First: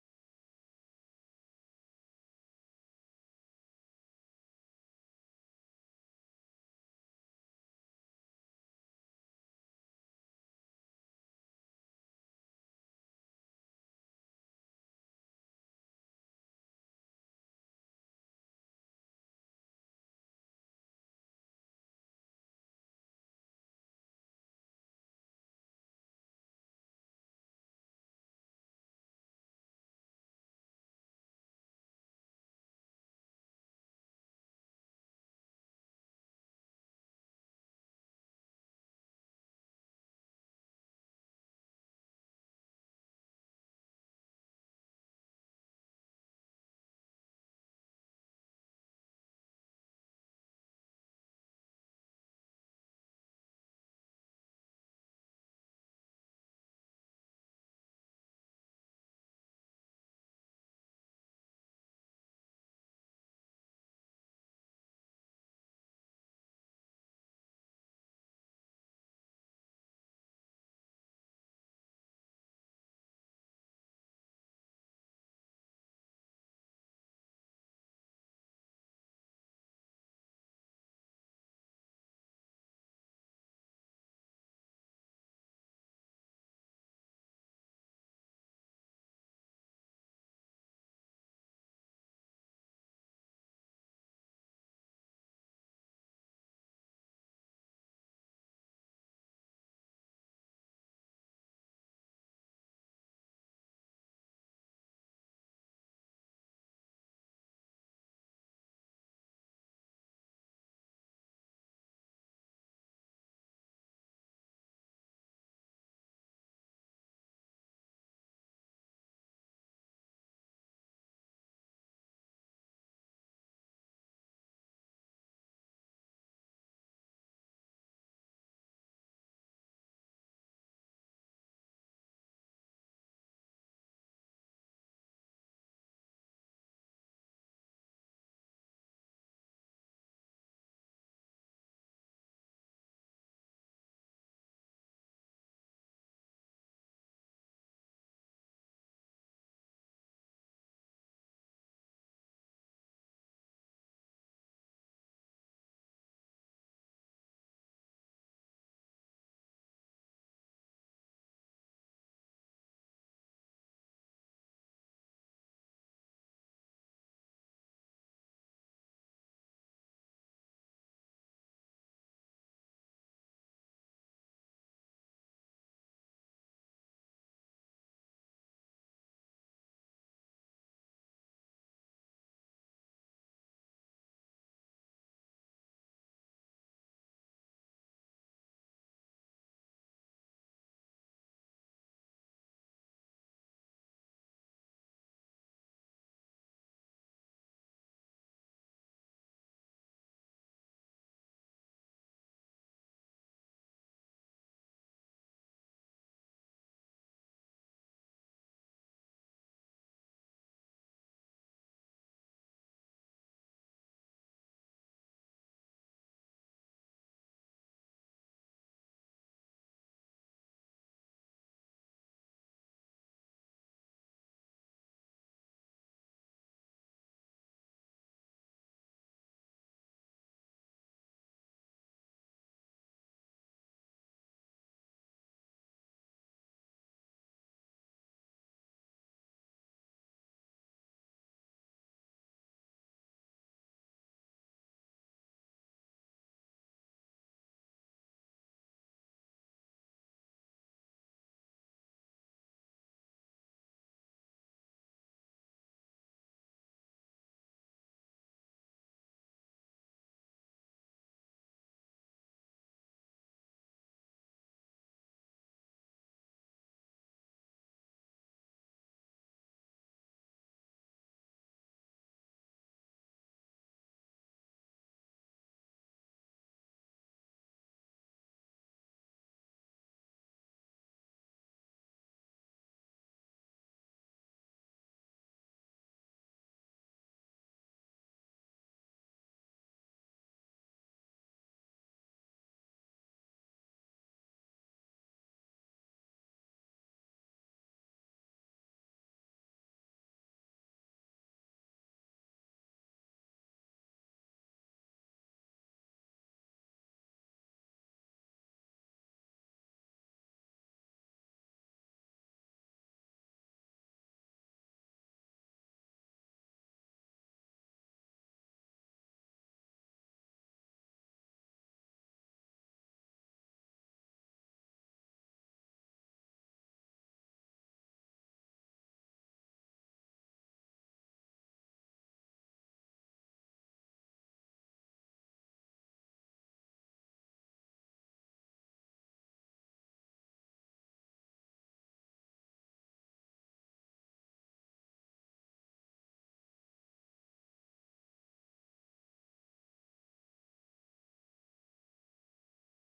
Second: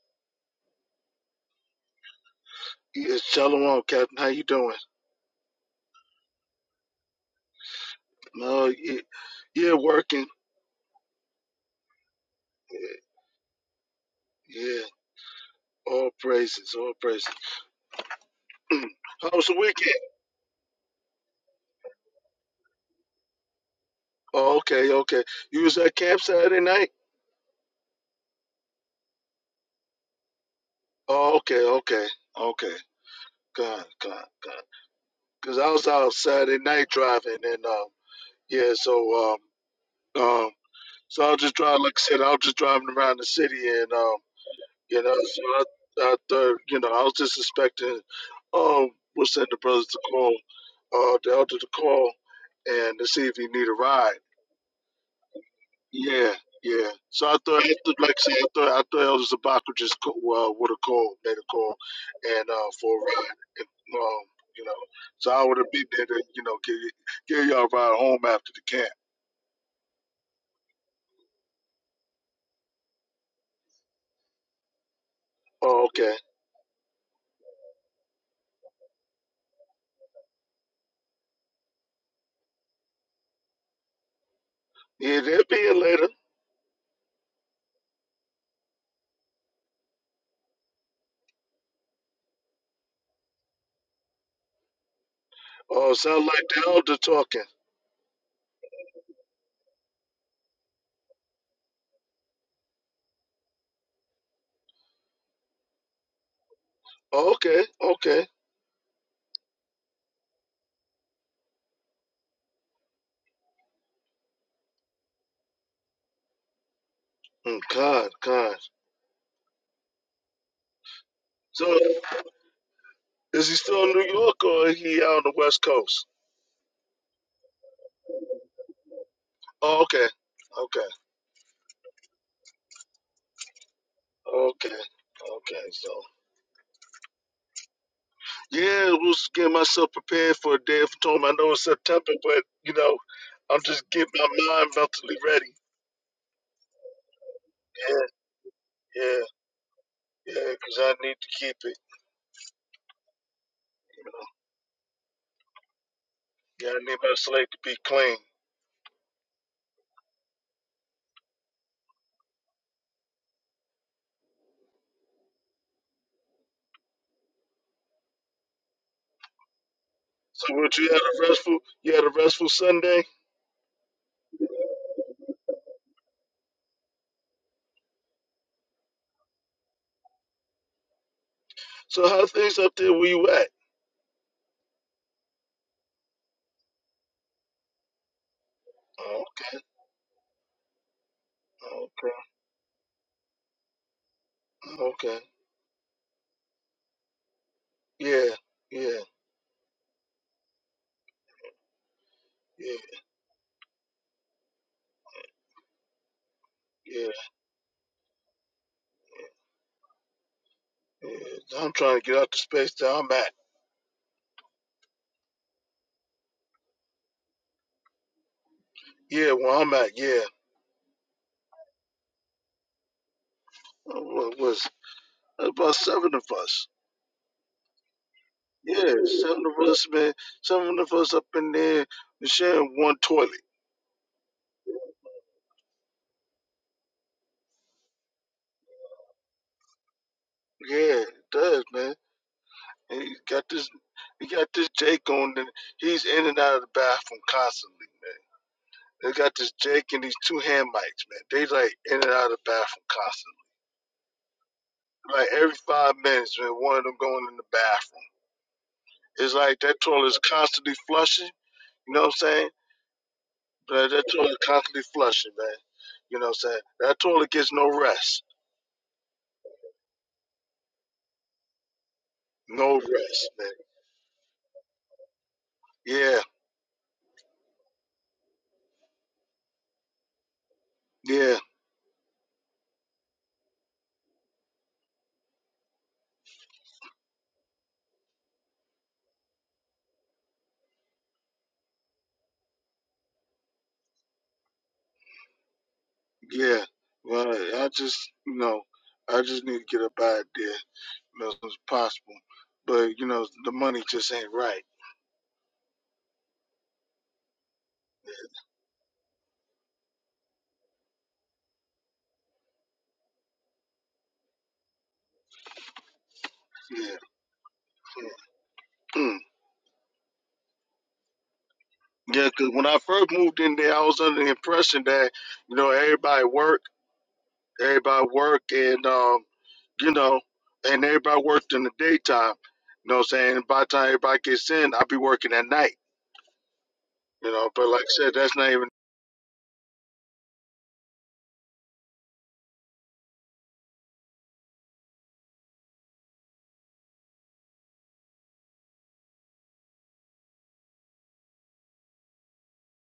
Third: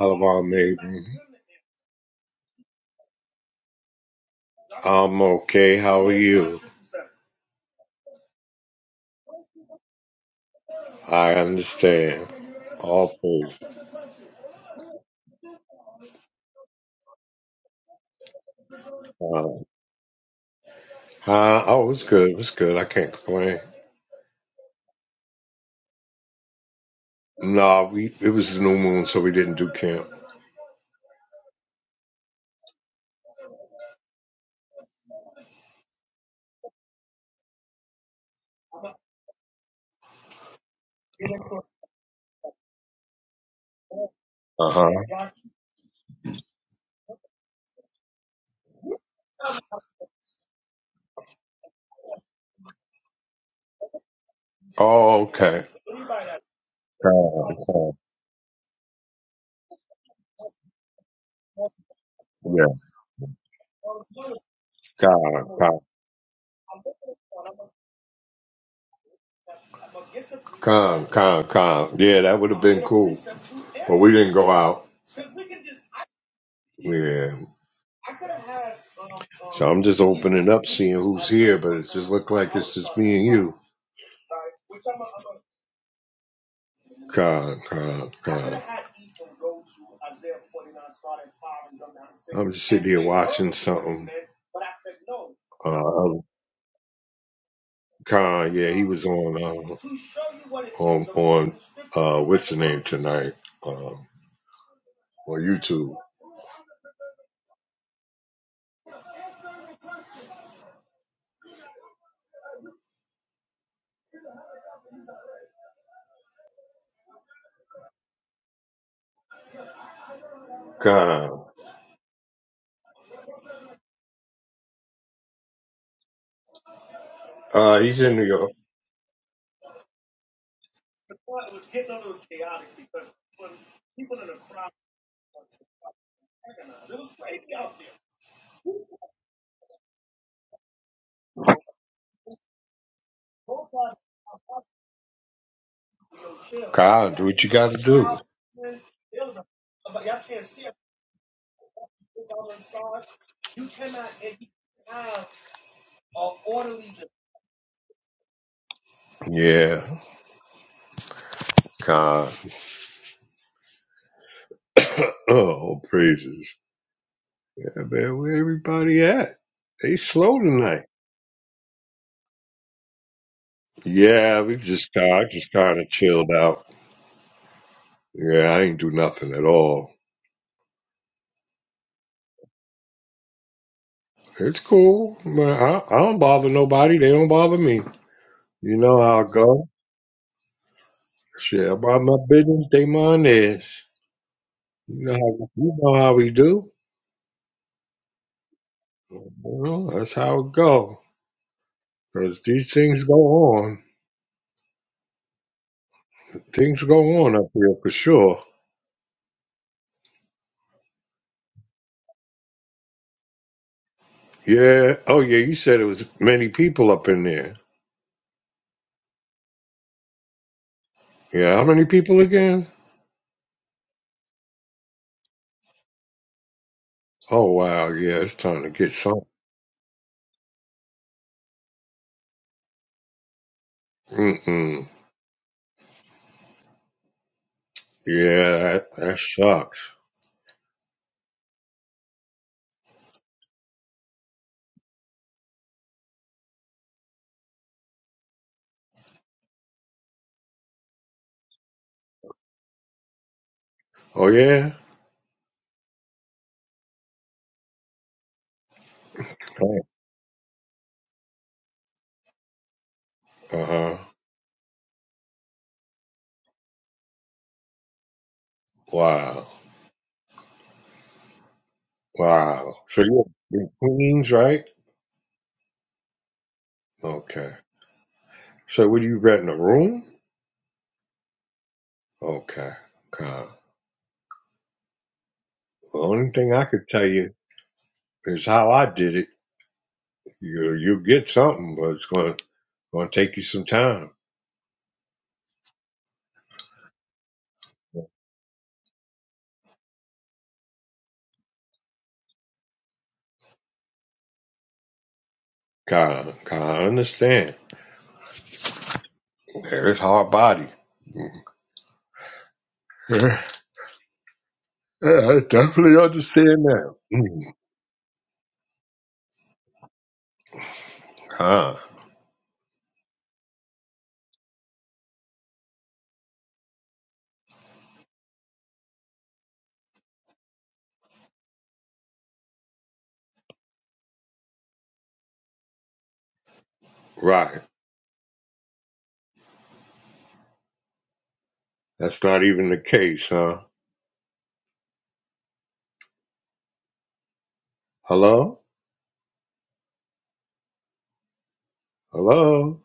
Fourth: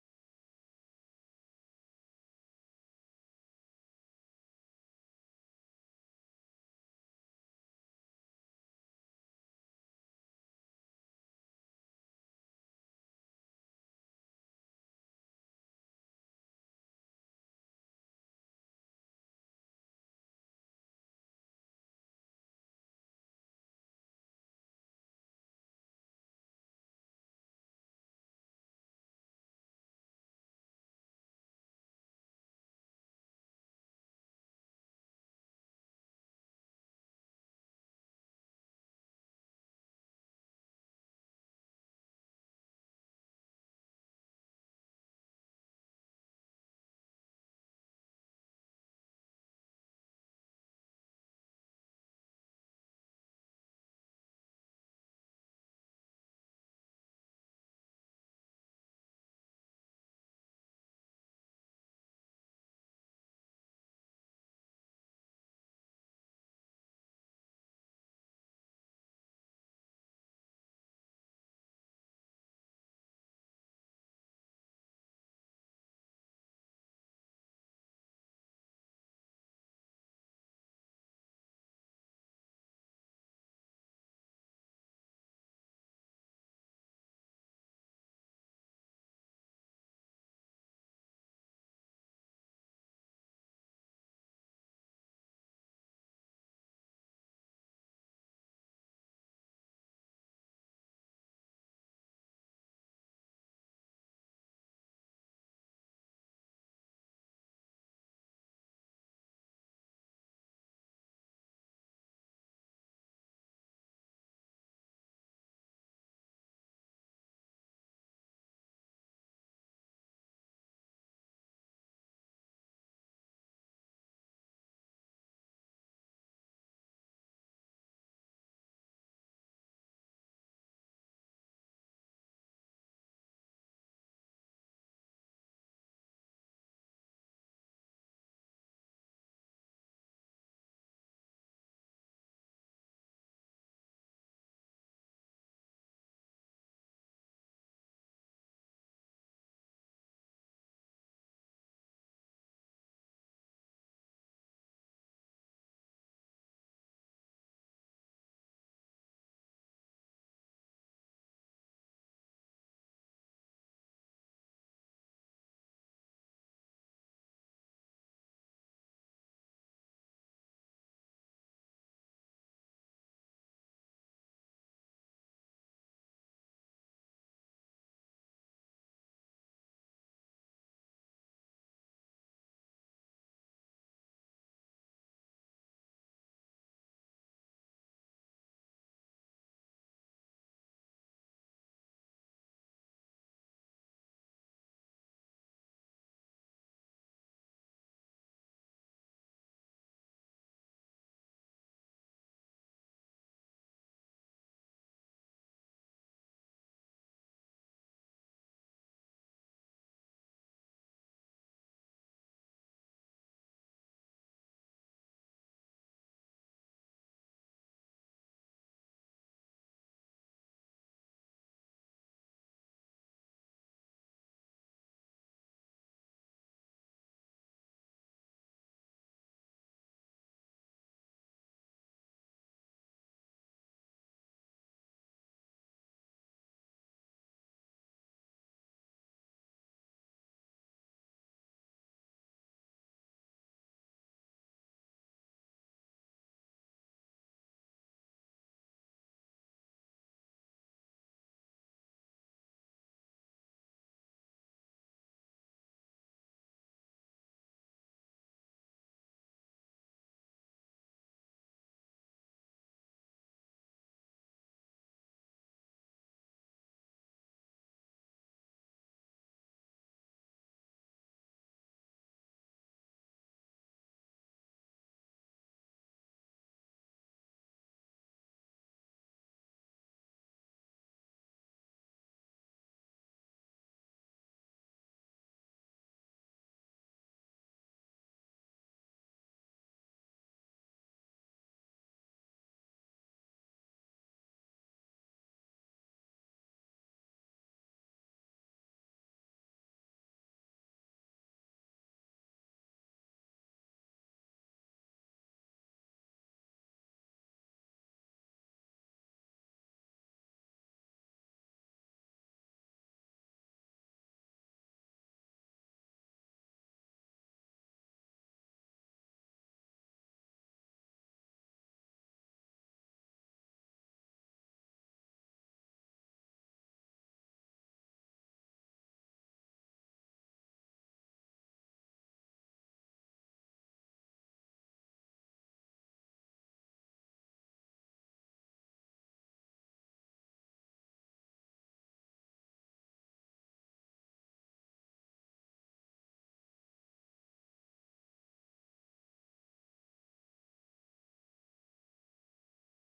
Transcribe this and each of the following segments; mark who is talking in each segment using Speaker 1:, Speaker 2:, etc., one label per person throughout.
Speaker 1: Alabama made
Speaker 2: Yeah, shalom, Captain. How you doing?
Speaker 1: okay. how-
Speaker 2: No, yeah, yeah, working.
Speaker 1: I understand.
Speaker 2: Yeah,
Speaker 1: All praise.
Speaker 2: yeah. all praises, all praises. How was the
Speaker 1: Uh,
Speaker 2: weekend?
Speaker 1: huh? Oh, it was good. It was good. I can't complain.
Speaker 2: Oh, okay, okay. You was at camp Saturday night?
Speaker 1: No, we it was the new moon, so we didn't do camp.
Speaker 2: Oh, okay, okay, okay. God, God, God. Cause I was out Saturday night driving, and um, yeah. So um, um, so I was just driving. Like I said, I was just driving around the city, and um.
Speaker 1: Uh
Speaker 2: You
Speaker 1: huh.
Speaker 2: know, so I, I thought, you know, I was just expecting, um, we'll send the brothers to call, uh, the elder to call and to see if he need a ride.
Speaker 1: Oh, okay.
Speaker 2: Yeah, yeah. So I
Speaker 1: Con,
Speaker 2: thought, I
Speaker 1: con.
Speaker 2: thought- like I said, I thought, I thought Elder Zabak would just call, uh, would have called, made a call and,
Speaker 1: Yeah.
Speaker 2: uh, for a ride. And, um, you know, so I would
Speaker 1: Con,
Speaker 2: have
Speaker 1: con,
Speaker 2: been there to, you know, give, y- give y'all a ride home after the camp.
Speaker 1: con, con, con. Yeah, that would have been cool, but we didn't go out.
Speaker 2: Oh, okay.
Speaker 1: Yeah. So I'm just opening up, seeing who's here, but it just looked like it's just me and you.
Speaker 2: Yeah, they'll be here later.
Speaker 1: God, God, God. I'm just sitting here watching something.
Speaker 2: Oh,
Speaker 1: Uh,
Speaker 2: sound like the elder talking.
Speaker 1: Khan, yeah, he was on um, on on uh, what's the name tonight um, on YouTube.
Speaker 2: Oh, okay, okay. Mm, God, God.
Speaker 1: Khan,
Speaker 2: So is he still in New York or he out on the West Coast?
Speaker 1: uh, he's in New York.
Speaker 2: Oh, okay. Okay. Okay. Okay. So yeah, I was getting myself prepared for a day of atonement. I know it's September, but you know, I'm just getting my mind mentally ready.
Speaker 1: Khan, do what you got to do.
Speaker 2: Yeah, yeah, yeah, because I need to keep it. Yeah, I need my slate to be clean.
Speaker 1: Yeah, Khan. oh, praises. Yeah, man, where everybody at? They slow
Speaker 2: So what
Speaker 1: tonight.
Speaker 2: you had a restful you had a restful Sunday?
Speaker 1: Yeah, we just kind, just kind of chilled out. Yeah, I ain't do nothing at all.
Speaker 2: So how things up there where you at?
Speaker 1: It's cool, man. I, I don't bother nobody. They don't bother me. You know how I
Speaker 2: Okay,
Speaker 1: go. Shit, about
Speaker 2: okay,
Speaker 1: my business, they mine is. You know
Speaker 2: okay.
Speaker 1: how you know how we do.
Speaker 2: Yeah, yeah,
Speaker 1: Well, that's how it go. 'Cause these
Speaker 2: yeah,
Speaker 1: things go on. Things go
Speaker 2: yeah.
Speaker 1: on up here for sure.
Speaker 2: Yeah, I'm trying to get out the space that I'm at.
Speaker 1: Yeah. Oh yeah. You said it was many people up in there.
Speaker 2: Yeah, where I'm at. Yeah,
Speaker 1: Yeah. How many people again?
Speaker 2: what was about seven of us.
Speaker 1: Oh wow. Yeah. It's time to
Speaker 2: Yeah,
Speaker 1: get some.
Speaker 2: seven of us, man. Seven of us up in there sharing one toilet.
Speaker 1: Mm mm. Yeah. That, that sucks.
Speaker 2: Yeah, it does, man. And you got this, you got this Jake on, and he's in and out of the bathroom constantly, man. They got this Jake and these two hand mics, man. They like in and out of the bathroom constantly.
Speaker 1: Oh yeah.
Speaker 2: Like every five minutes, man, one of them going in the bathroom. It's like that toilet is constantly flushing. You know what I'm saying?
Speaker 1: Uh
Speaker 2: But
Speaker 1: huh.
Speaker 2: that toilet constantly flushing, man. You know what I'm saying? That toilet gets no rest.
Speaker 1: Wow.
Speaker 2: No
Speaker 1: Wow. So you're
Speaker 2: rest, man.
Speaker 1: in Queens, right?
Speaker 2: Yeah,
Speaker 1: Okay. So would you rent a room?
Speaker 2: yeah,
Speaker 1: Okay. Okay. The only thing I could tell you is how I did it. You you'll get something, but it's going going to take you some time.
Speaker 2: yeah. Well, I just, you know, I just need to get up out of there you know, as soon as possible. But, you know, the money just ain't right.
Speaker 1: God, God, I understand. There's hard body. Yeah, I definitely understand that.
Speaker 2: Yeah.
Speaker 1: Mm.
Speaker 2: Mm.
Speaker 1: Ah,
Speaker 2: Yeah, because when I first moved in there, I was under the impression that, you know, everybody worked, everybody worked, and, um, you know, and everybody worked in the daytime. You know what I'm saying? by the time everybody gets in, I'll be working at night. You know,
Speaker 1: right.
Speaker 2: but like I said, that's not even.
Speaker 1: That's not even the case, huh? Hello? Hello?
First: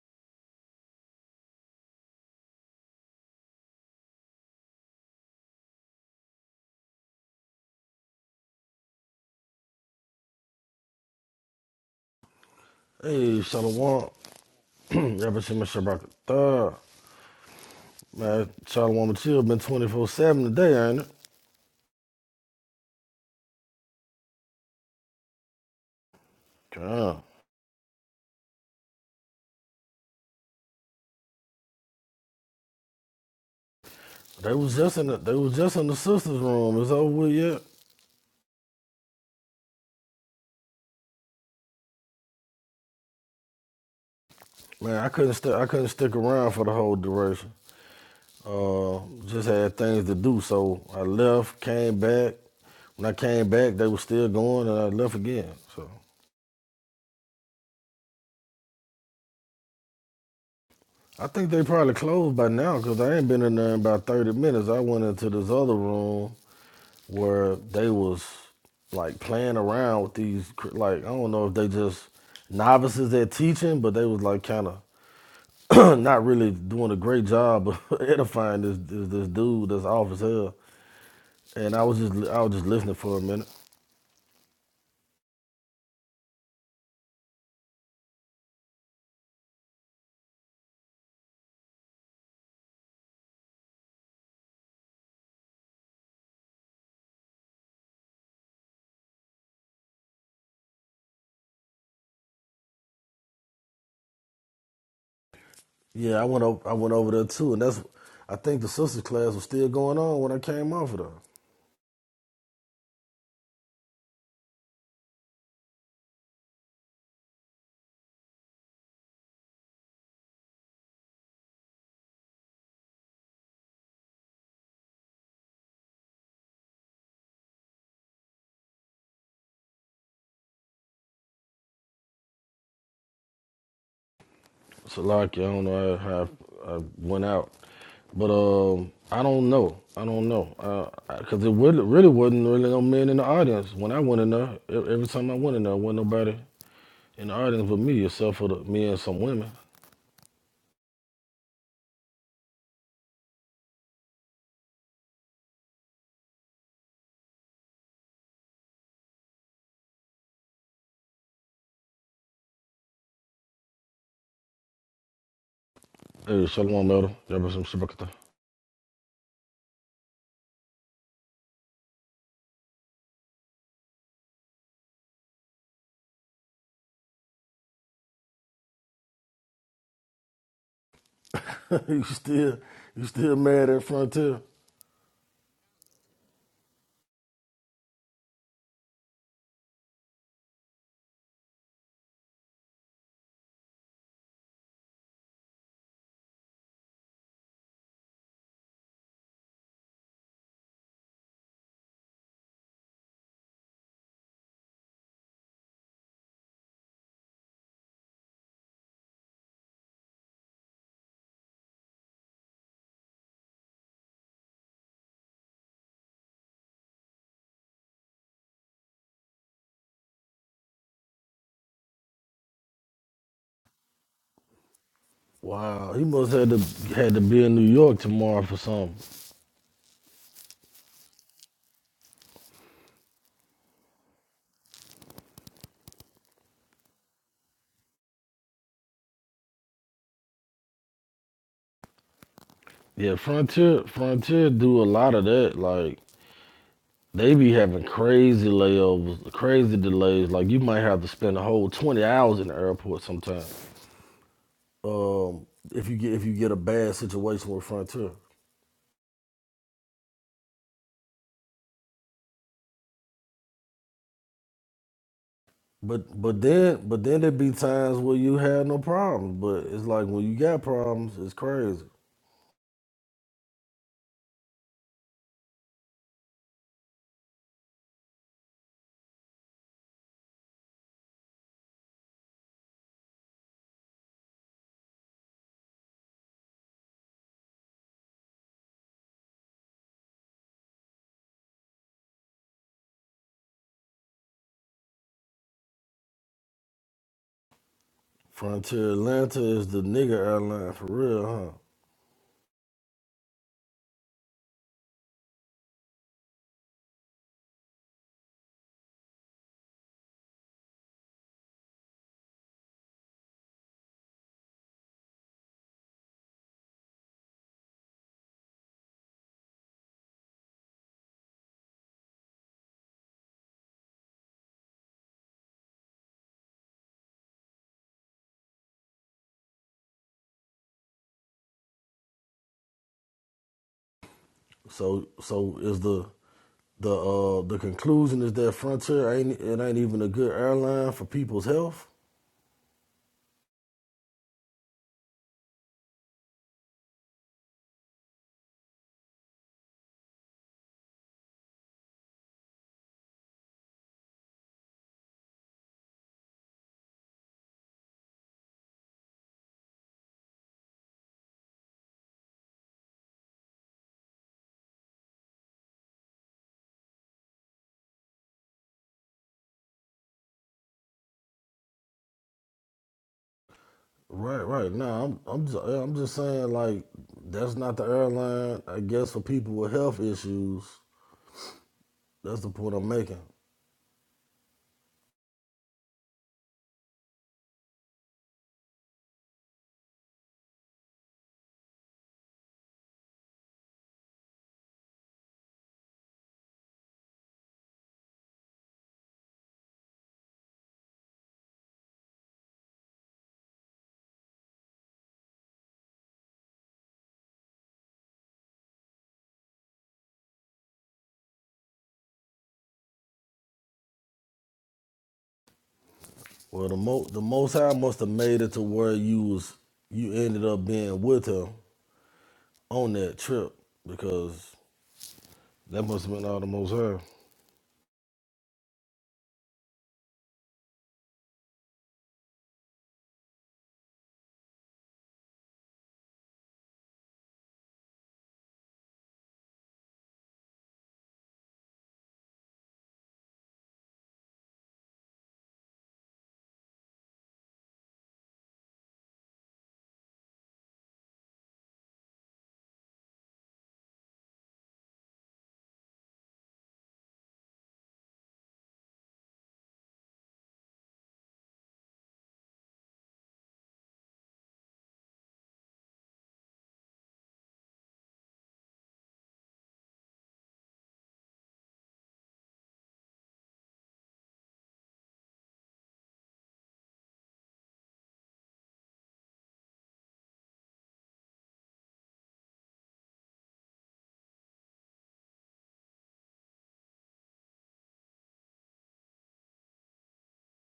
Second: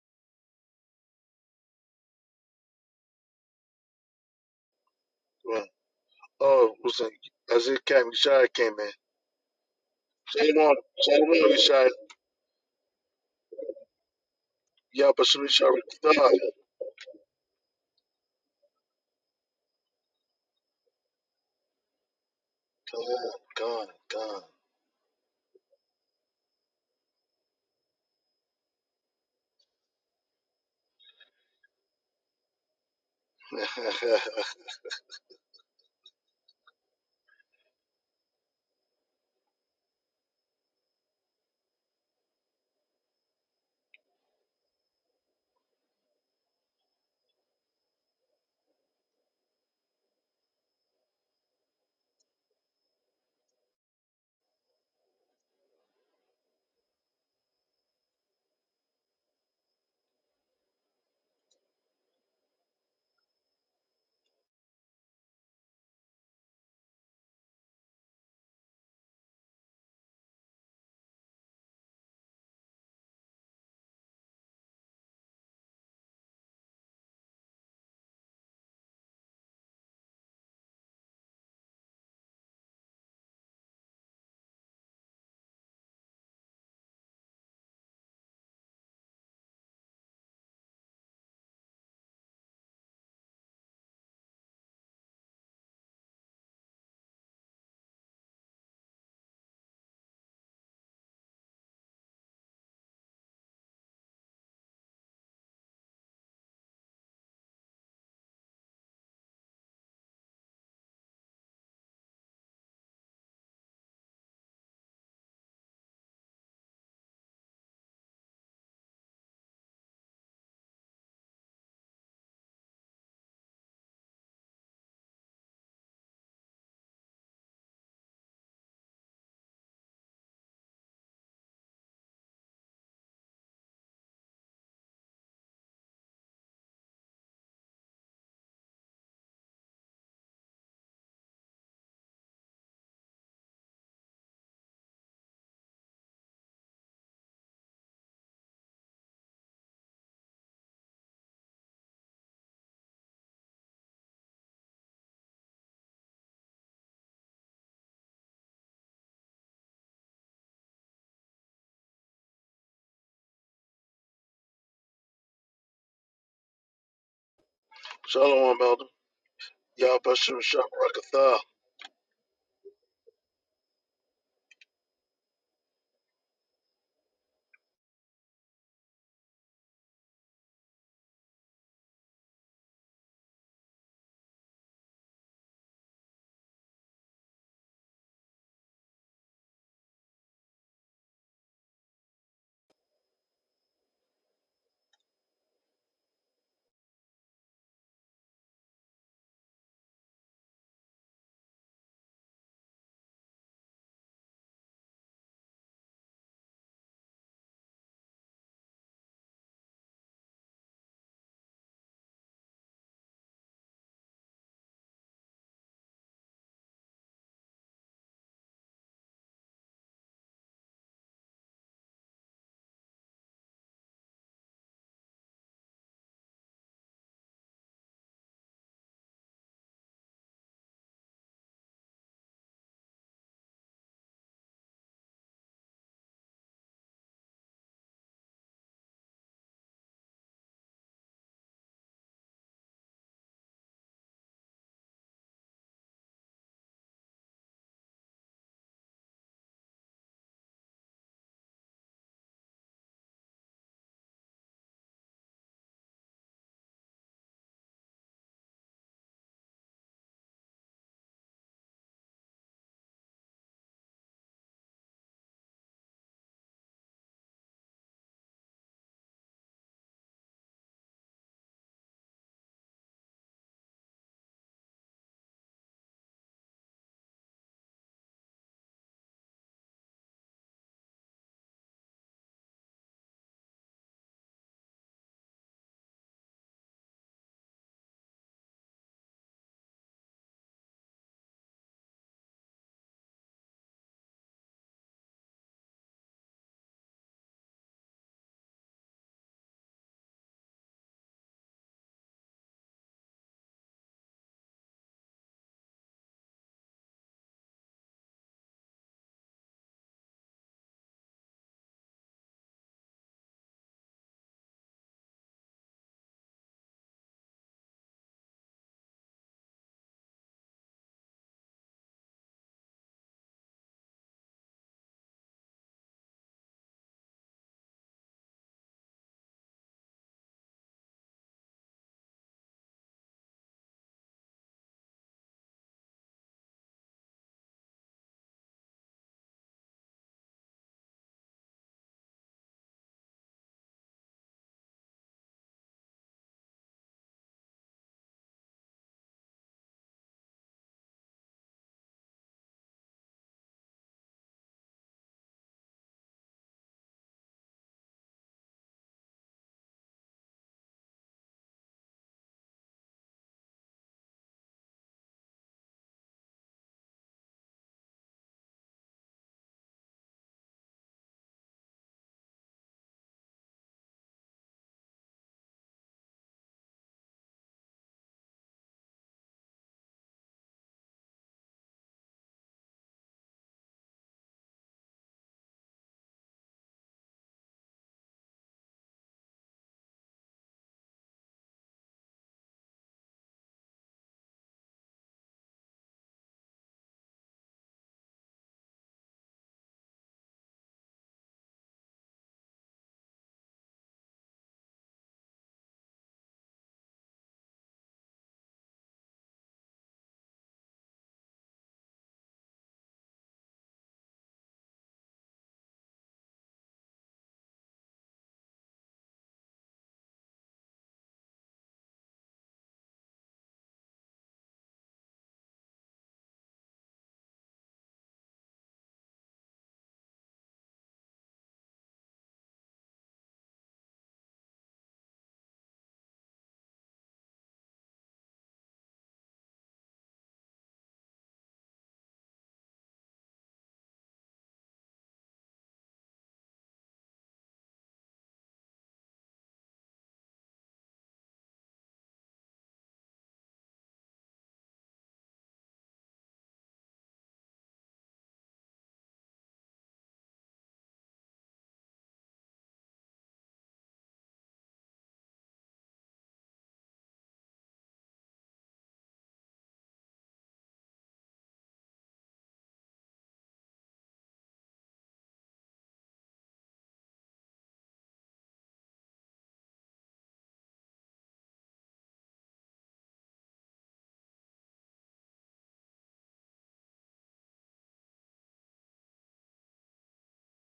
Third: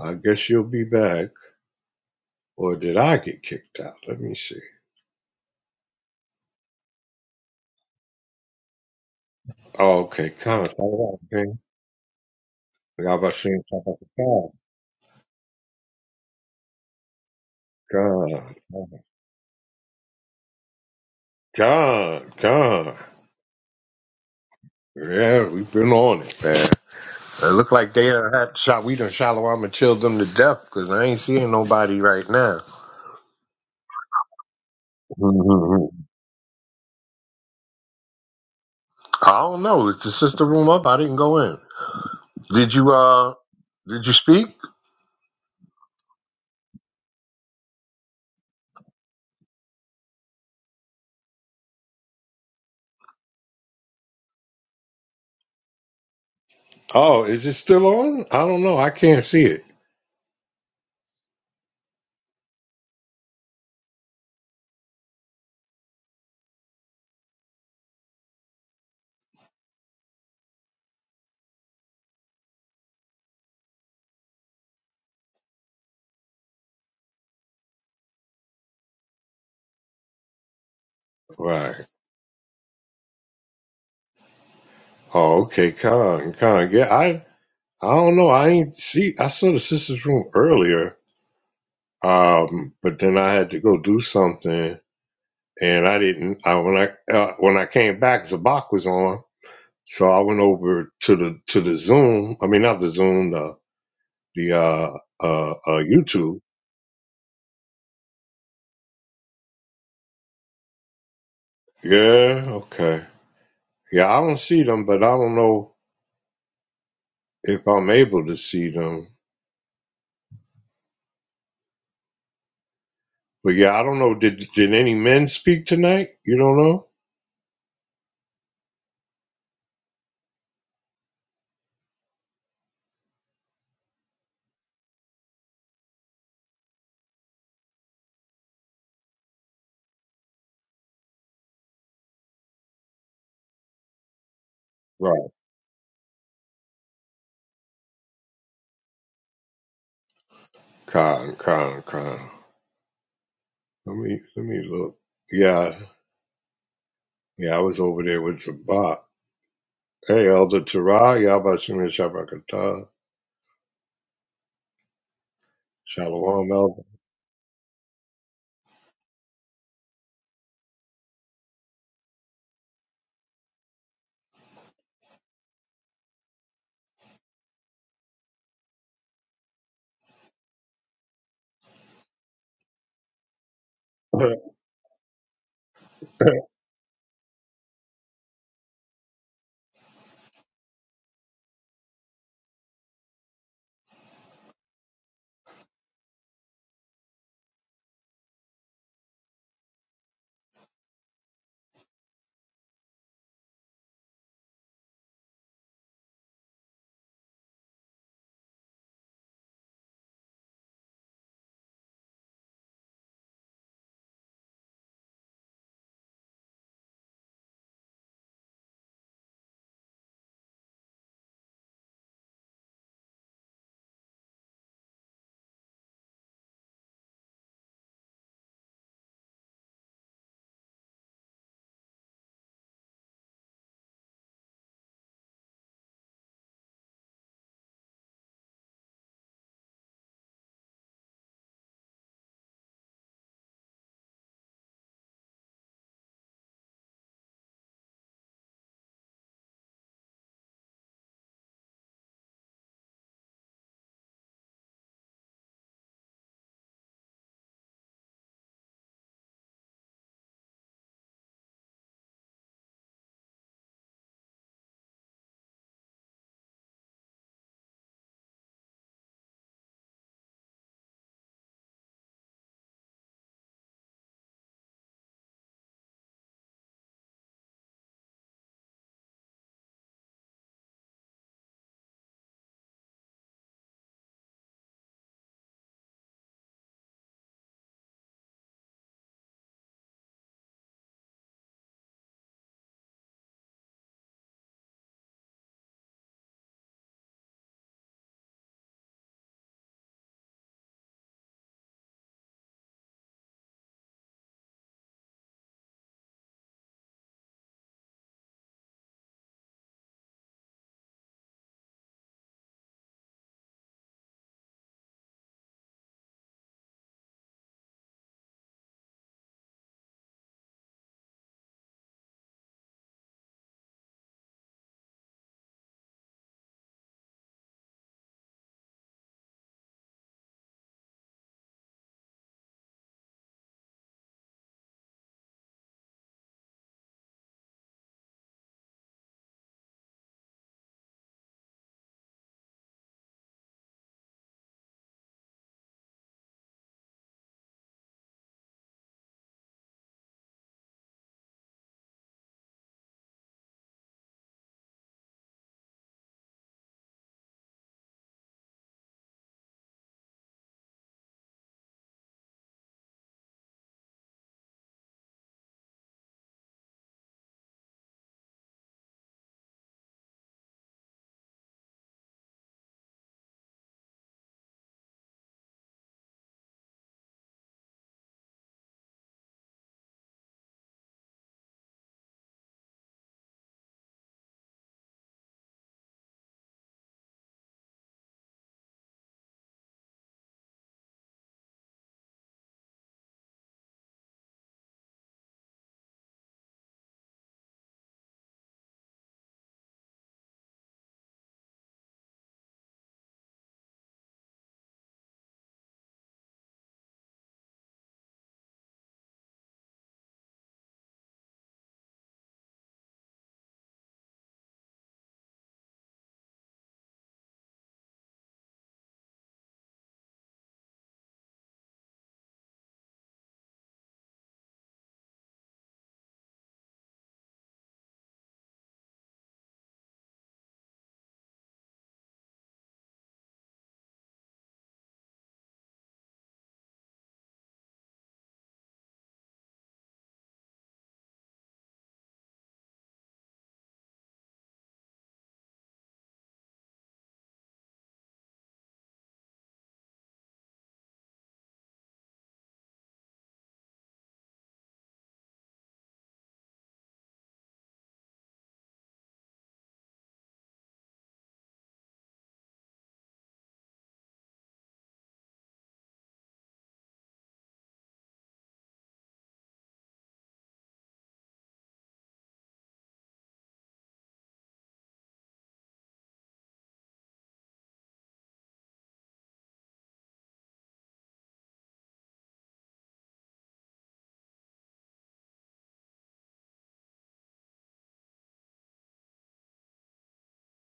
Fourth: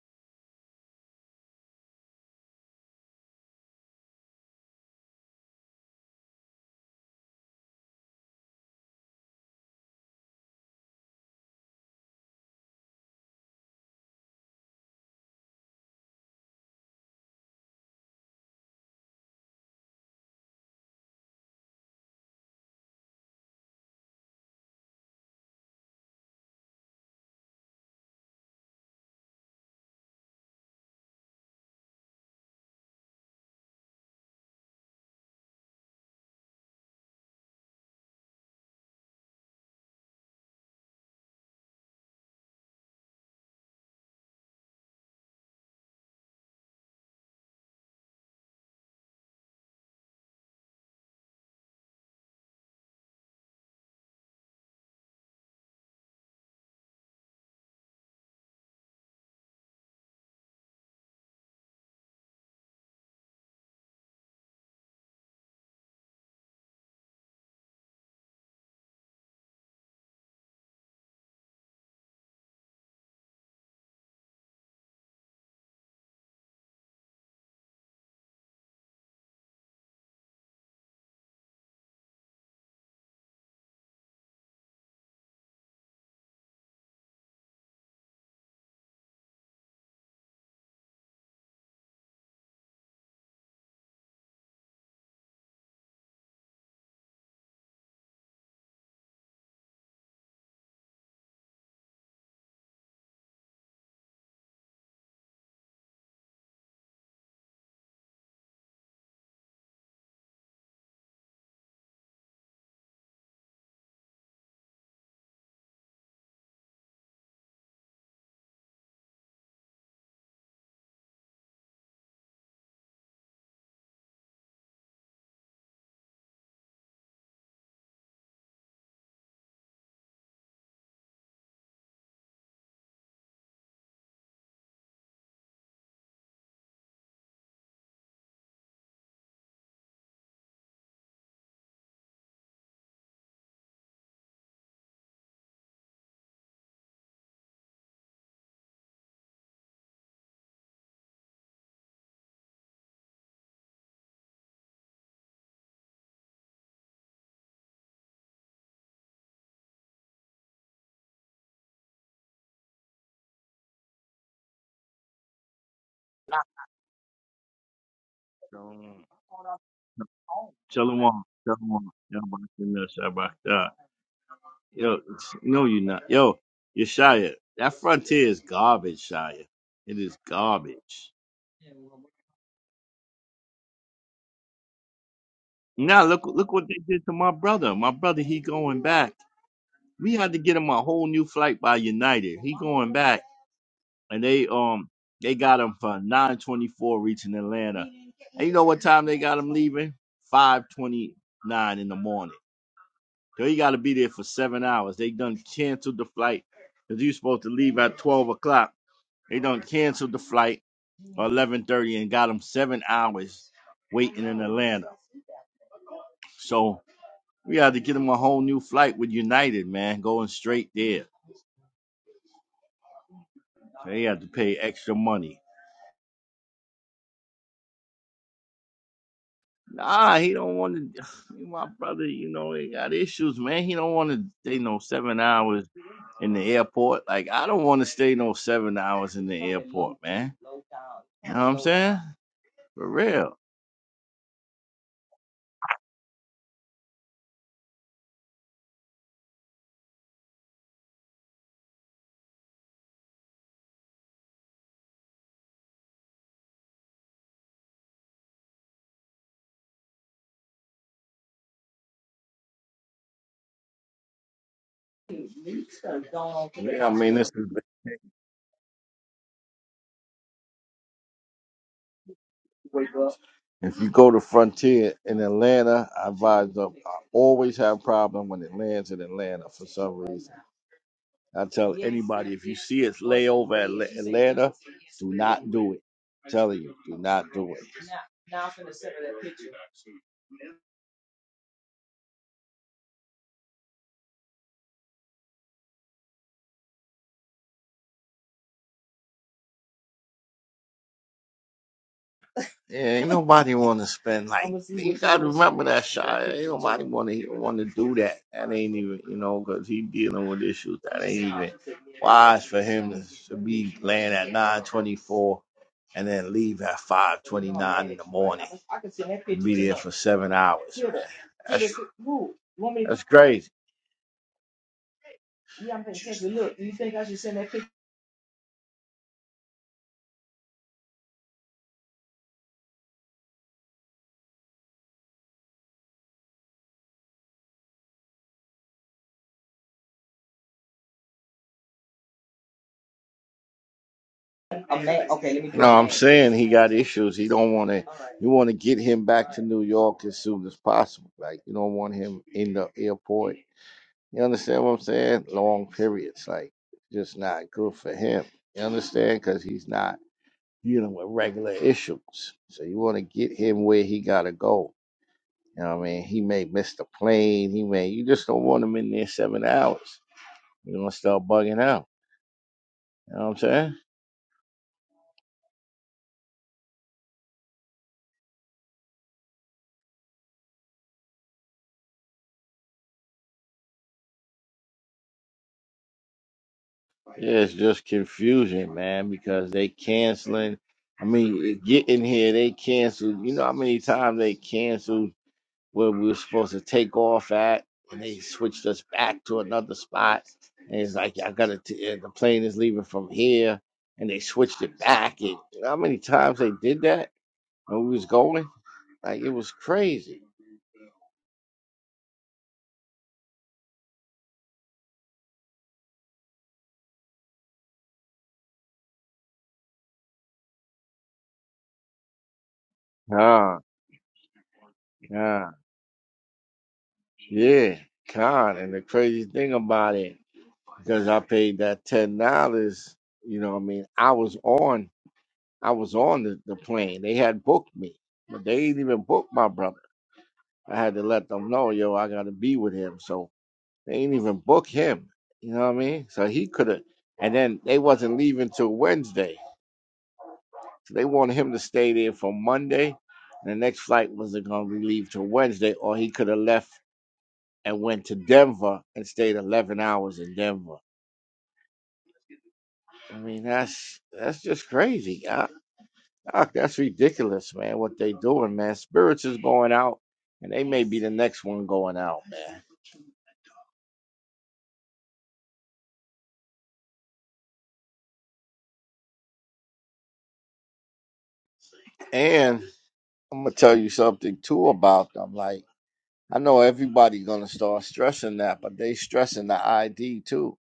Speaker 1: I guess you'll be back. Or did I get kicked out? Let me see.
Speaker 2: Well, oh, was it Isaiah Cam came in.
Speaker 1: Oh, okay,
Speaker 2: Same
Speaker 1: Con.
Speaker 2: on, same
Speaker 1: Okay.
Speaker 2: on Yeshaya.
Speaker 1: I was
Speaker 3: Hey,
Speaker 1: saying
Speaker 3: Shalom,
Speaker 1: Con.
Speaker 2: Yeah, but some
Speaker 3: represent
Speaker 2: Yeshaya
Speaker 3: Mr. Barker.
Speaker 2: God,
Speaker 3: Thug. Man,
Speaker 1: Con.
Speaker 3: Shalom and Chill been 24-7 today, ain't it?
Speaker 1: Con. Con.
Speaker 2: God, God.
Speaker 1: Yeah, we've been on it, man.
Speaker 3: Yeah.
Speaker 1: It look like they done had shot. We done Shalom and chilled them to death because I ain't seeing nobody right now.
Speaker 3: They was just in the they was just in
Speaker 1: Mhm.
Speaker 3: the sisters room. It's over with yet.
Speaker 1: I don't know. Is the sister room up? I didn't go in. Did you? Uh, did you speak?
Speaker 3: Man, I couldn't stick I couldn't stick around for the whole duration. Uh just had things to do. So I left, came back. When I came back, they were still going and I left again. So
Speaker 1: Oh, is it still on? I don't know. I can't see it.
Speaker 3: I think they probably closed by now because I ain't been in there in about 30 minutes. I went into this other room where they was like playing around with these cr- like I don't know if they just novices at teaching, but they was like kind of not really doing a great job of edifying this, this this dude that's off as hell. And
Speaker 1: Right.
Speaker 3: I was just li- I was just listening for a minute.
Speaker 1: Oh, okay. Con, con. Yeah, I, I don't know. I ain't see. I saw the sisters' room earlier, um, but then I had to go do something, and I didn't. I when I uh, when I came back, Zabak was on, so I went over to the to the Zoom. I mean, not the Zoom, the the uh, uh, uh,
Speaker 3: Yeah, I
Speaker 1: YouTube.
Speaker 3: went over I went over there too, and that's I think the sisters class was still going on when I came off of there.
Speaker 1: Yeah. Okay. Yeah, I don't see them, but I don't know if I'm able to see them. But yeah, I don't know. Did did any men speak tonight? You don't know?
Speaker 3: Salaki, I don't know how I, I went out, but um, I don't know. I don't know because uh, 'cause it really, really wasn't really no men in the audience when I went in there. e- Every
Speaker 1: Right.
Speaker 3: time I went in there, wasn't nobody in the audience but me, except for the, me and some women.
Speaker 1: Con, con, con. Let me let me look. Yeah, yeah, I was over there with Zabak. Hey, Elder Tara, Yabashim Shabakata.
Speaker 3: Hey,
Speaker 1: Shalom,
Speaker 3: shalom, elder. you shabakata.
Speaker 2: Shalom, Elder.
Speaker 4: Shalom.
Speaker 2: Yeah, but some
Speaker 4: Shalom.
Speaker 2: Yeshaya
Speaker 4: Shalom. Y'all about to miss. you about that. Yo, no, you're not. Yo, Yeshaya, that frontier is garbage, Shia. It is garbage.
Speaker 3: you still, you still mad at
Speaker 1: Elder.
Speaker 3: Frontier?
Speaker 4: Now look, look what they did to my brother. My brother, he going back. We had to get him a whole new flight by United. He going back, and they um they got him for 9:24 reaching Atlanta. And you know what time they got him leaving? 5:29 in the morning. Yo, you got to be there for seven hours. They done canceled the flight because you supposed to leave at twelve o'clock. They done canceled the flight or eleven thirty and got them seven hours waiting in Atlanta. So we had to get them a whole new flight with United, man, going straight there. They had to pay extra money.
Speaker 3: Wow, he must had to had to be in New York tomorrow for something.
Speaker 4: Nah, he don't want to. My brother, you know, he got issues, man. He don't want to stay no seven hours in the airport. Like I don't want to stay no seven hours in the airport, man. You know what I'm saying? For
Speaker 3: Yeah,
Speaker 4: real.
Speaker 3: Frontier, Frontier do a lot of that. Like They be having crazy layovers, crazy delays. Like you might have to spend a whole twenty hours in the airport sometime. Um, if you get if you get a bad situation with Frontier. But but
Speaker 4: Yeah,
Speaker 3: then
Speaker 4: I
Speaker 3: but
Speaker 4: mean,
Speaker 3: then
Speaker 4: this
Speaker 3: there
Speaker 4: is,
Speaker 3: be times where you have no problems. But it's like when you got problems, it's crazy.
Speaker 4: if you go to Frontier in Atlanta, I advise up. I always have problem when it lands in Atlanta for some reason. I tell anybody if you see it lay over Atla- Atlanta, do not do it. telling you, do not do it.
Speaker 3: Frontier Atlanta is the nigga airline for real, huh?
Speaker 4: Yeah, ain't nobody want to spend like you gotta remember that shy. Ain't nobody want to want to do that. That ain't even you know because he dealing with issues that ain't even wise for him to, to be playing at nine twenty four and then leave at five twenty nine in the morning and be there for seven hours, man. That's that's crazy.
Speaker 3: So so is the the uh the conclusion is that Frontier ain't it ain't even a good airline for people's health.
Speaker 4: No, I'm saying he got issues. He don't want to. You want to get him back to New York as soon as possible. Like you don't want him in the airport You understand what I'm saying? Long periods, like just not good for him. You understand? Because he's not dealing with regular issues. So you want to get him where he gotta go. You know what I mean? He may miss the plane. He may. You just don't want him in there seven hours. You're gonna start bugging out. You know what I'm saying?
Speaker 3: Right, right. Nah, I'm, I'm just, yeah, I'm just saying like that's not the airline. I guess for people with health issues, that's the point I'm making.
Speaker 4: Yeah, it's just confusion, man, because they canceling. I mean, get in here. They canceled. You know how many times they canceled where we were supposed to take off at, and they switched us back to another spot. And it's like, I gotta, t- uh, the plane is leaving from here, and they switched it back. And you know how many times they did that when we was going? Like, it was crazy.
Speaker 3: Well, the mo the Most High must have made it to where you was you ended up being with him on that trip
Speaker 4: Ah,
Speaker 3: because
Speaker 4: God,
Speaker 3: that must have been all the Most High.
Speaker 4: yeah, God. And the crazy thing about it, because I paid that $10, you know what I mean? I was on, I was on the, the plane. They had booked me, but they didn't even book my brother. I had to let them know, yo, I gotta be with him. So they ain't even book him. You know what I mean? So he could have and then they wasn't leaving till Wednesday. So they wanted him to stay there for Monday. And the next flight wasn't gonna be leave till Wednesday, or he could have left and went to Denver and stayed eleven hours in Denver. I mean that's that's just crazy. I, I, that's ridiculous, man. What they doing, man? Spirits is going out, and they may be the next one going out, man. And I'm gonna tell you something too about them. Like I know everybody gonna start stressing that, but they stressing the ID too.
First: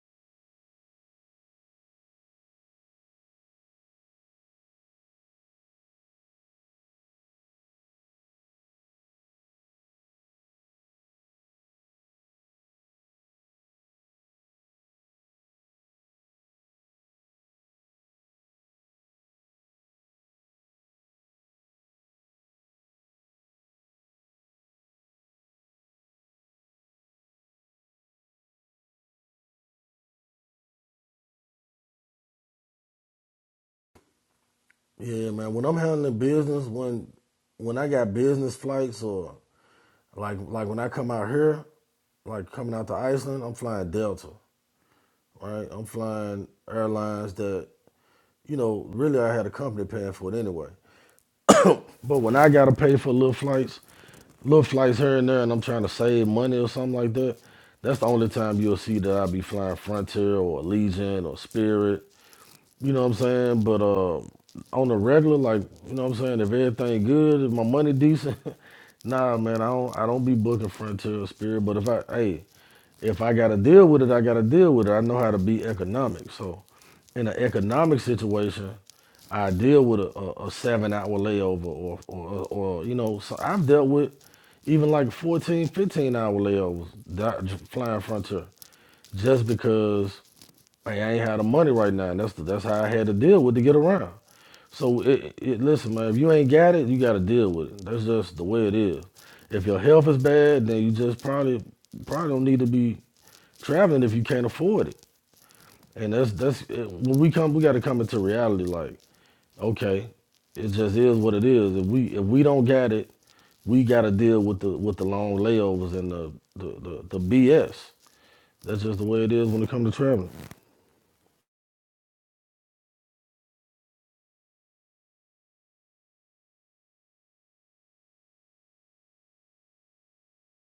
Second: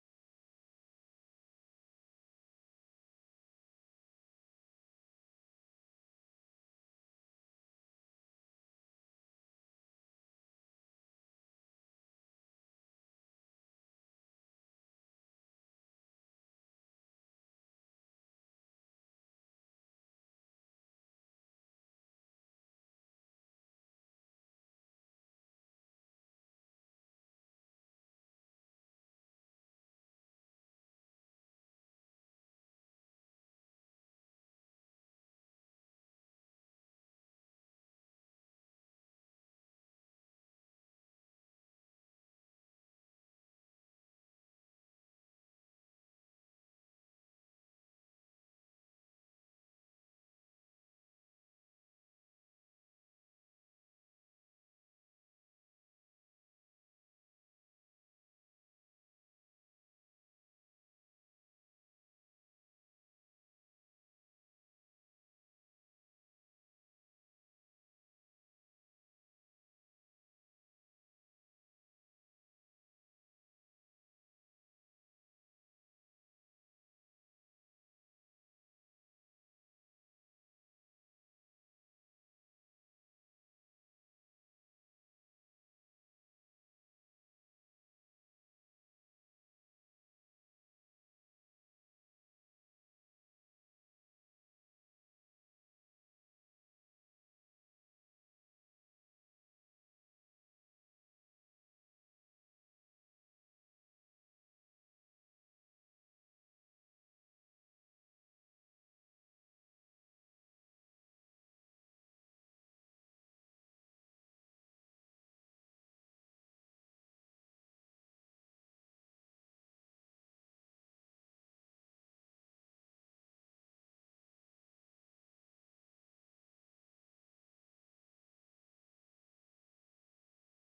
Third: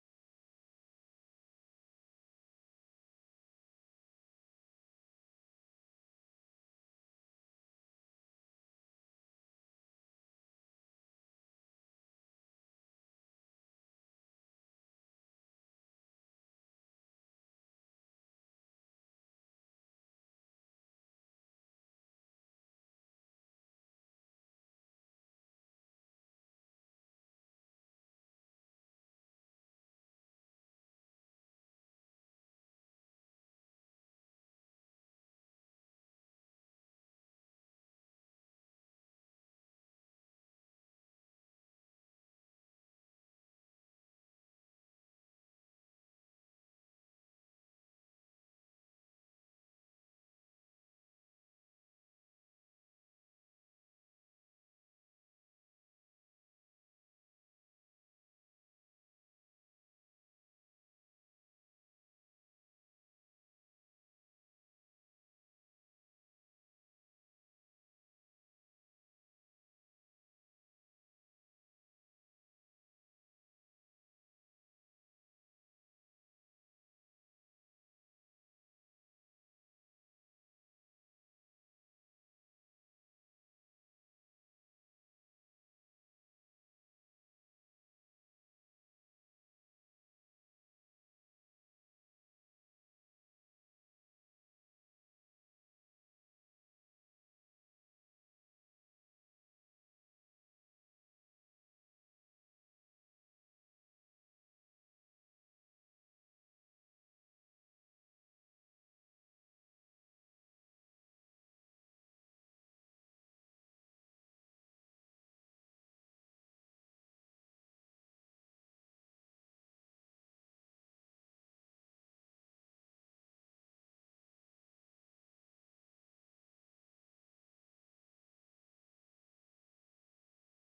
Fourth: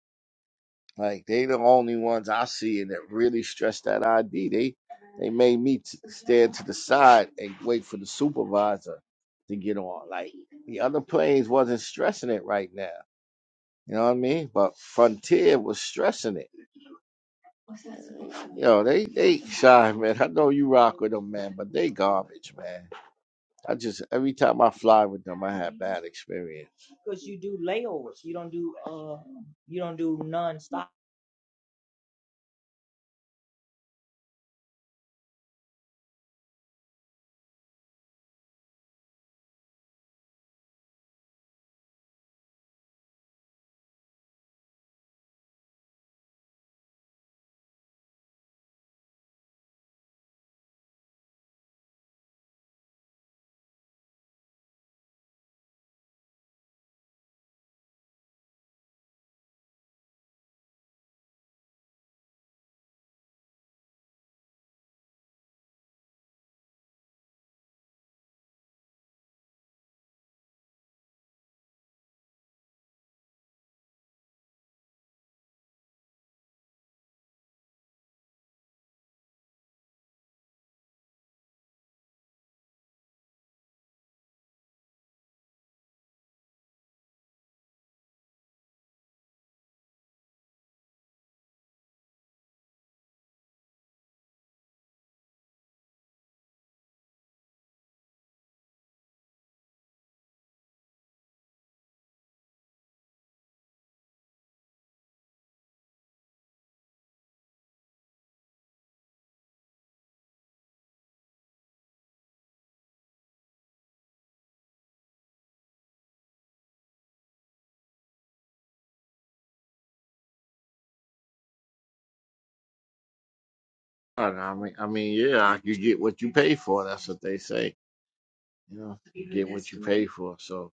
Speaker 4: Like they the only ones I see and that really stress that ID. They they made me t- stand to the side and wait for the supervisor to get on. Like the other planes wasn't stressing it right now. You know what I mean? But Frontier was stressing it. You know, they they shy man. I know you rock with them, man, but they garbage, man. I just every time I fly with them, I have bad experience.
Speaker 3: Yeah, man. When I'm handling business, when when I got business flights or like like when I come out here, like coming out to Iceland, I'm flying Delta, right? I'm flying airlines that you know, really I had a company paying for it anyway. But when I gotta pay for little flights, little flights here and there, and I'm trying to save money or something like that, that's the only time you'll see that I be flying Frontier or Allegiant or Spirit you know what I'm saying? But uh, on the regular, like you know what I'm saying, if everything good, if my money decent, nah, man, I don't I don't be booking Frontier or Spirit. But if I hey, if I gotta deal with it, I gotta deal with it. I know how to be economic. So in an economic situation, I deal with a, a, a seven hour layover or, or or you know. So I've dealt with even like fourteen, fifteen hour layovers that, flying Frontier, just because. Hey, I ain't had the money right now. And that's the, that's how I had to deal with to get around. So it, it, listen, man, if you ain't got it, you got to deal with it. That's just the way it is. If your health is bad, then you just probably probably don't need to be traveling if you can't afford it. And that's that's it. when we come, we got to come into reality. Like, okay, it just is what it is. If we if we don't got it, we got to deal with the with the long layovers and the the, the the BS. That's just the way it is when it comes to traveling.
Speaker 4: And I mean, I mean, yeah, you get what you pay for. That's what they say. You know, you get what you pay for. So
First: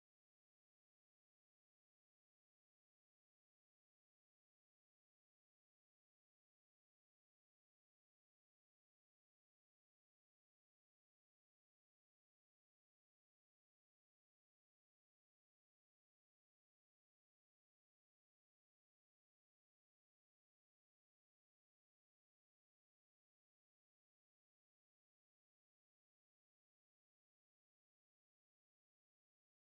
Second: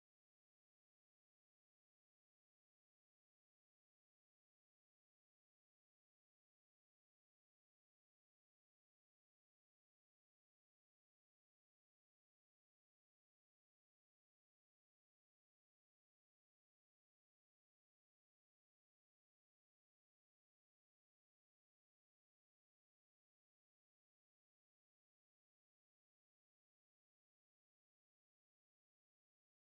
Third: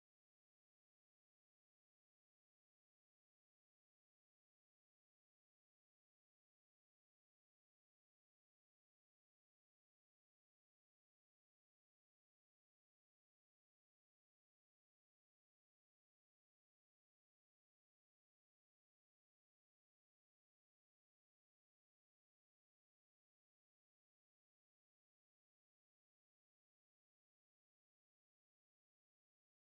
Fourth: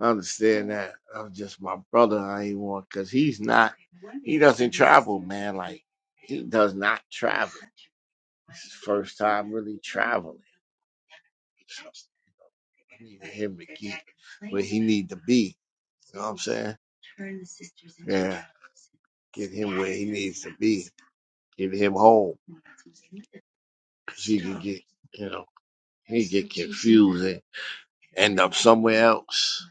Speaker 4: I understand that. I'm just my brother. I ain't want because he's not. He doesn't travel, man. Like he does not travel. It's his first time really traveling. So I need him to get where he need to be. You know what I'm saying? Yeah, get him where he needs to be. Get him home. because he could get, you know, he could get confused and end up somewhere else.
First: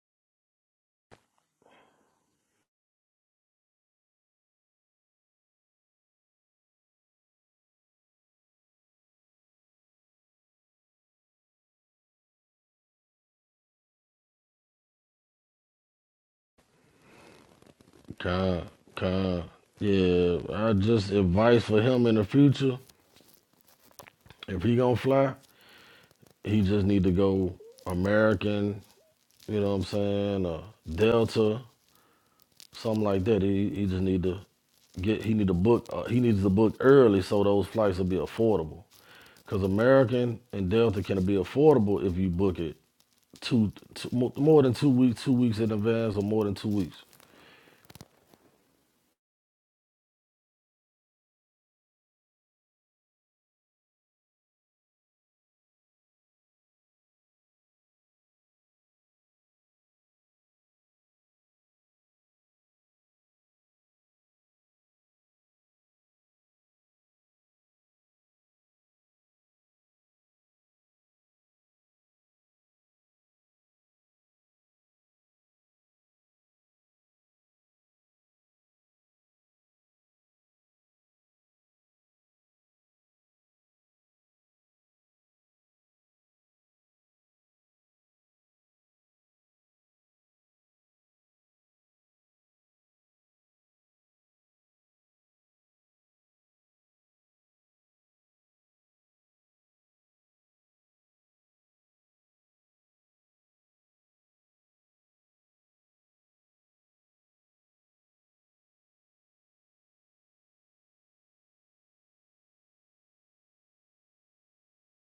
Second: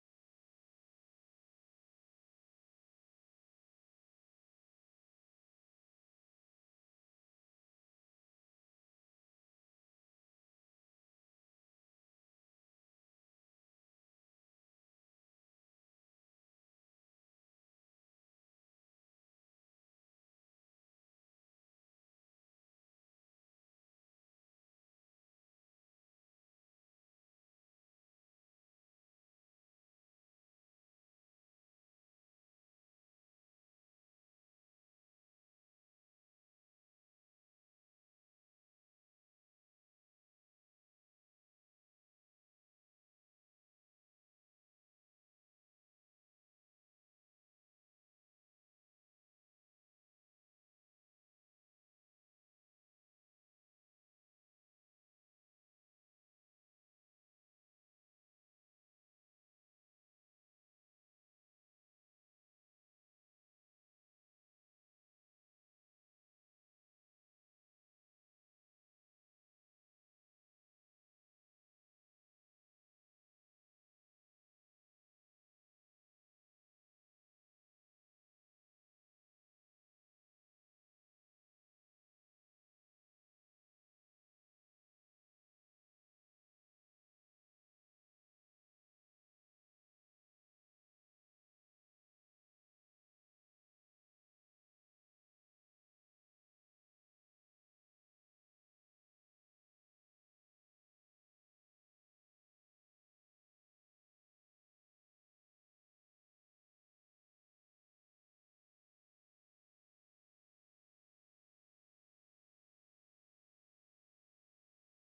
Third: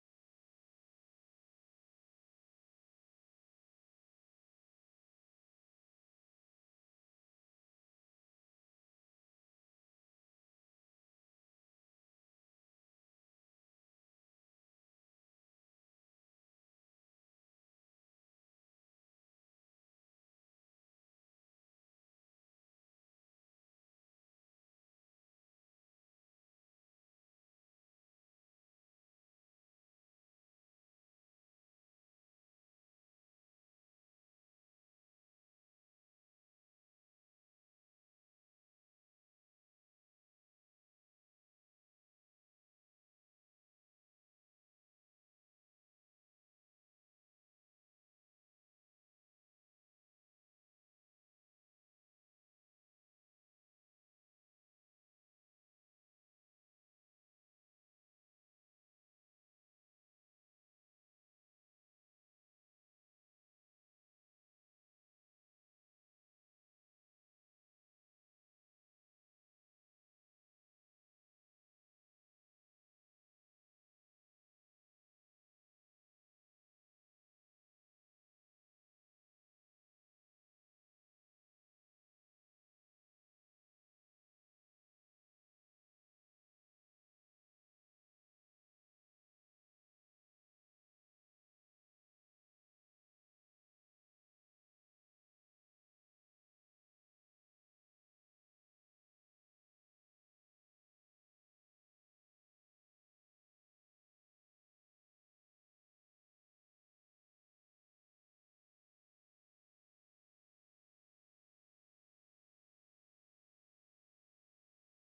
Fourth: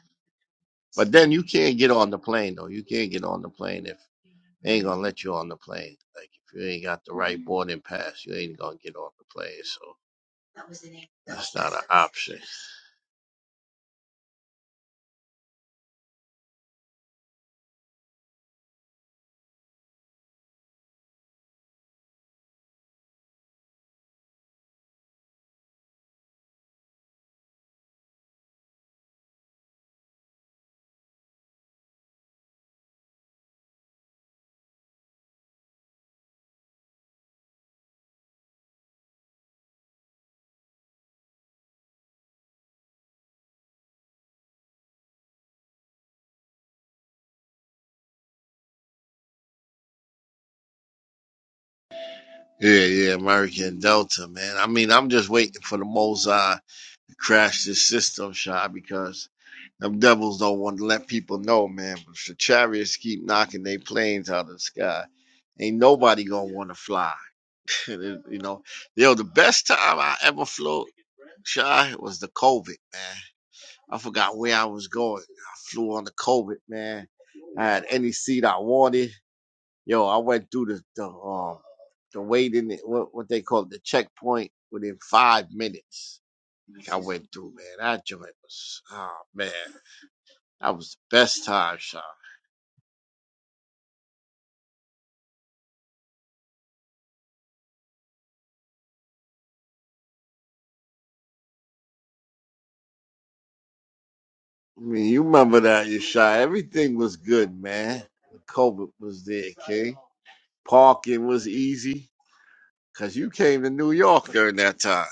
Speaker 4: But then you can't get on the plane though. You can't get on the plane if they ain't gonna let you on the plane. Like if you ain't got the right boarding pass, you ain't gonna get on the plane. So that's not an option.
Speaker 3: Con, con. Yeah, I just advice for him in the future. If he gonna fly, he just need to go American. You know what I'm saying? Or Delta, something like that. He he just need to get. He need to book. Uh, he needs to book early so those flights will be affordable. Cause American and Delta can be affordable if you book it two, two mo- more than two weeks, two weeks in advance, or more than two weeks.
Speaker 4: Yeah, yeah, American Delta, man. I mean, I'm just waiting for the Mozart to crash this system shot because them devils don't want to let people know, man. But if the chariots keep knocking their planes out of the sky. Ain't nobody gonna want to fly. you know, yo, the best time I ever flew, shy, was the COVID, man. I forgot where I was going. I flew on the COVID, man. I had any seat I wanted. Yo, I went through the the um the waiting what what they call it, the checkpoint within five minutes. I went through, man. That joint was oh man, that was the best time, shy. I mean, you remember that, you shy. Everything was good, man. COVID was there, King. Parking was easy because you came to New York during that time.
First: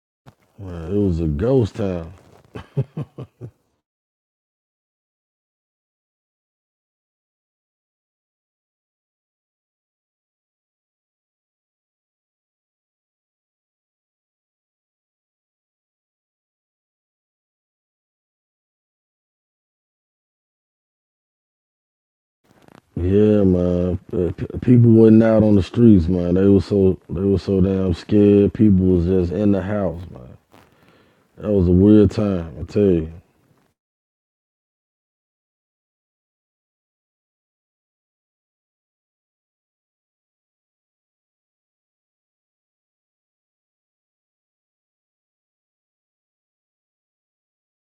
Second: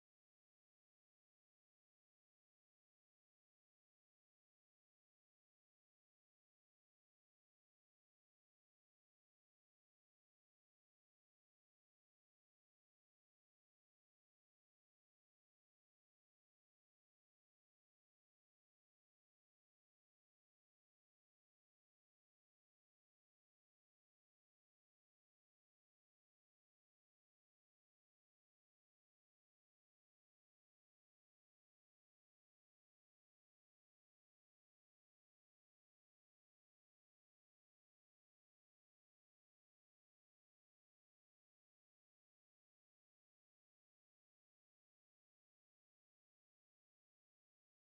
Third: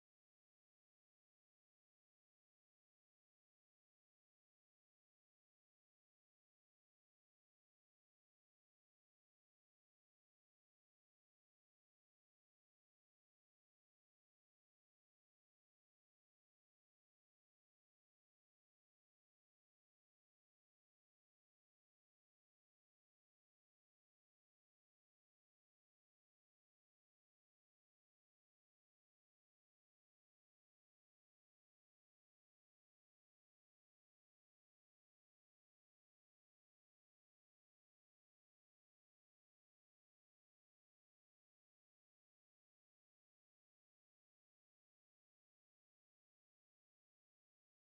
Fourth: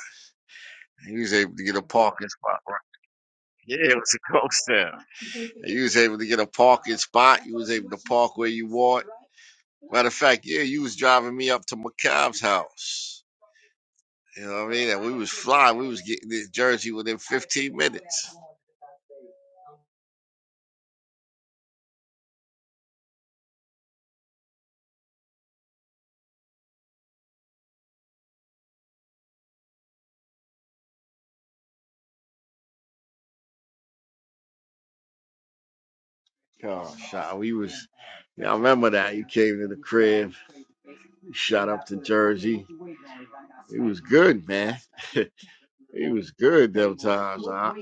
Speaker 3: Man, it
Speaker 4: You
Speaker 3: was a
Speaker 4: was able to get
Speaker 3: ghost
Speaker 4: a
Speaker 3: town.
Speaker 4: parking spot. Right? Yeah, it was a ghost town. And you was able to get a parking spot. You was able to park where you want. Matter of fact, yeah, you was driving me up to McCabe's house. You know what I mean? And we was flying. We was getting this jersey within 15 minutes.
Speaker 3: Yeah, man. Uh, p- People wasn't out on the streets, man. They was so they were so damn scared. People was just in the house, man. That was a weird time, I tell you.
Speaker 4: Oh, shot. We was. Yeah, I remember that. You came to the crib. You Shot up to Jersey. It was good, man. He was good them times. I, I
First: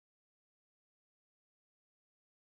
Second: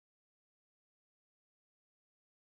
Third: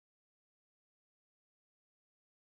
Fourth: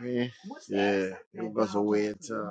Speaker 4: mean, yeah, it was a weird time.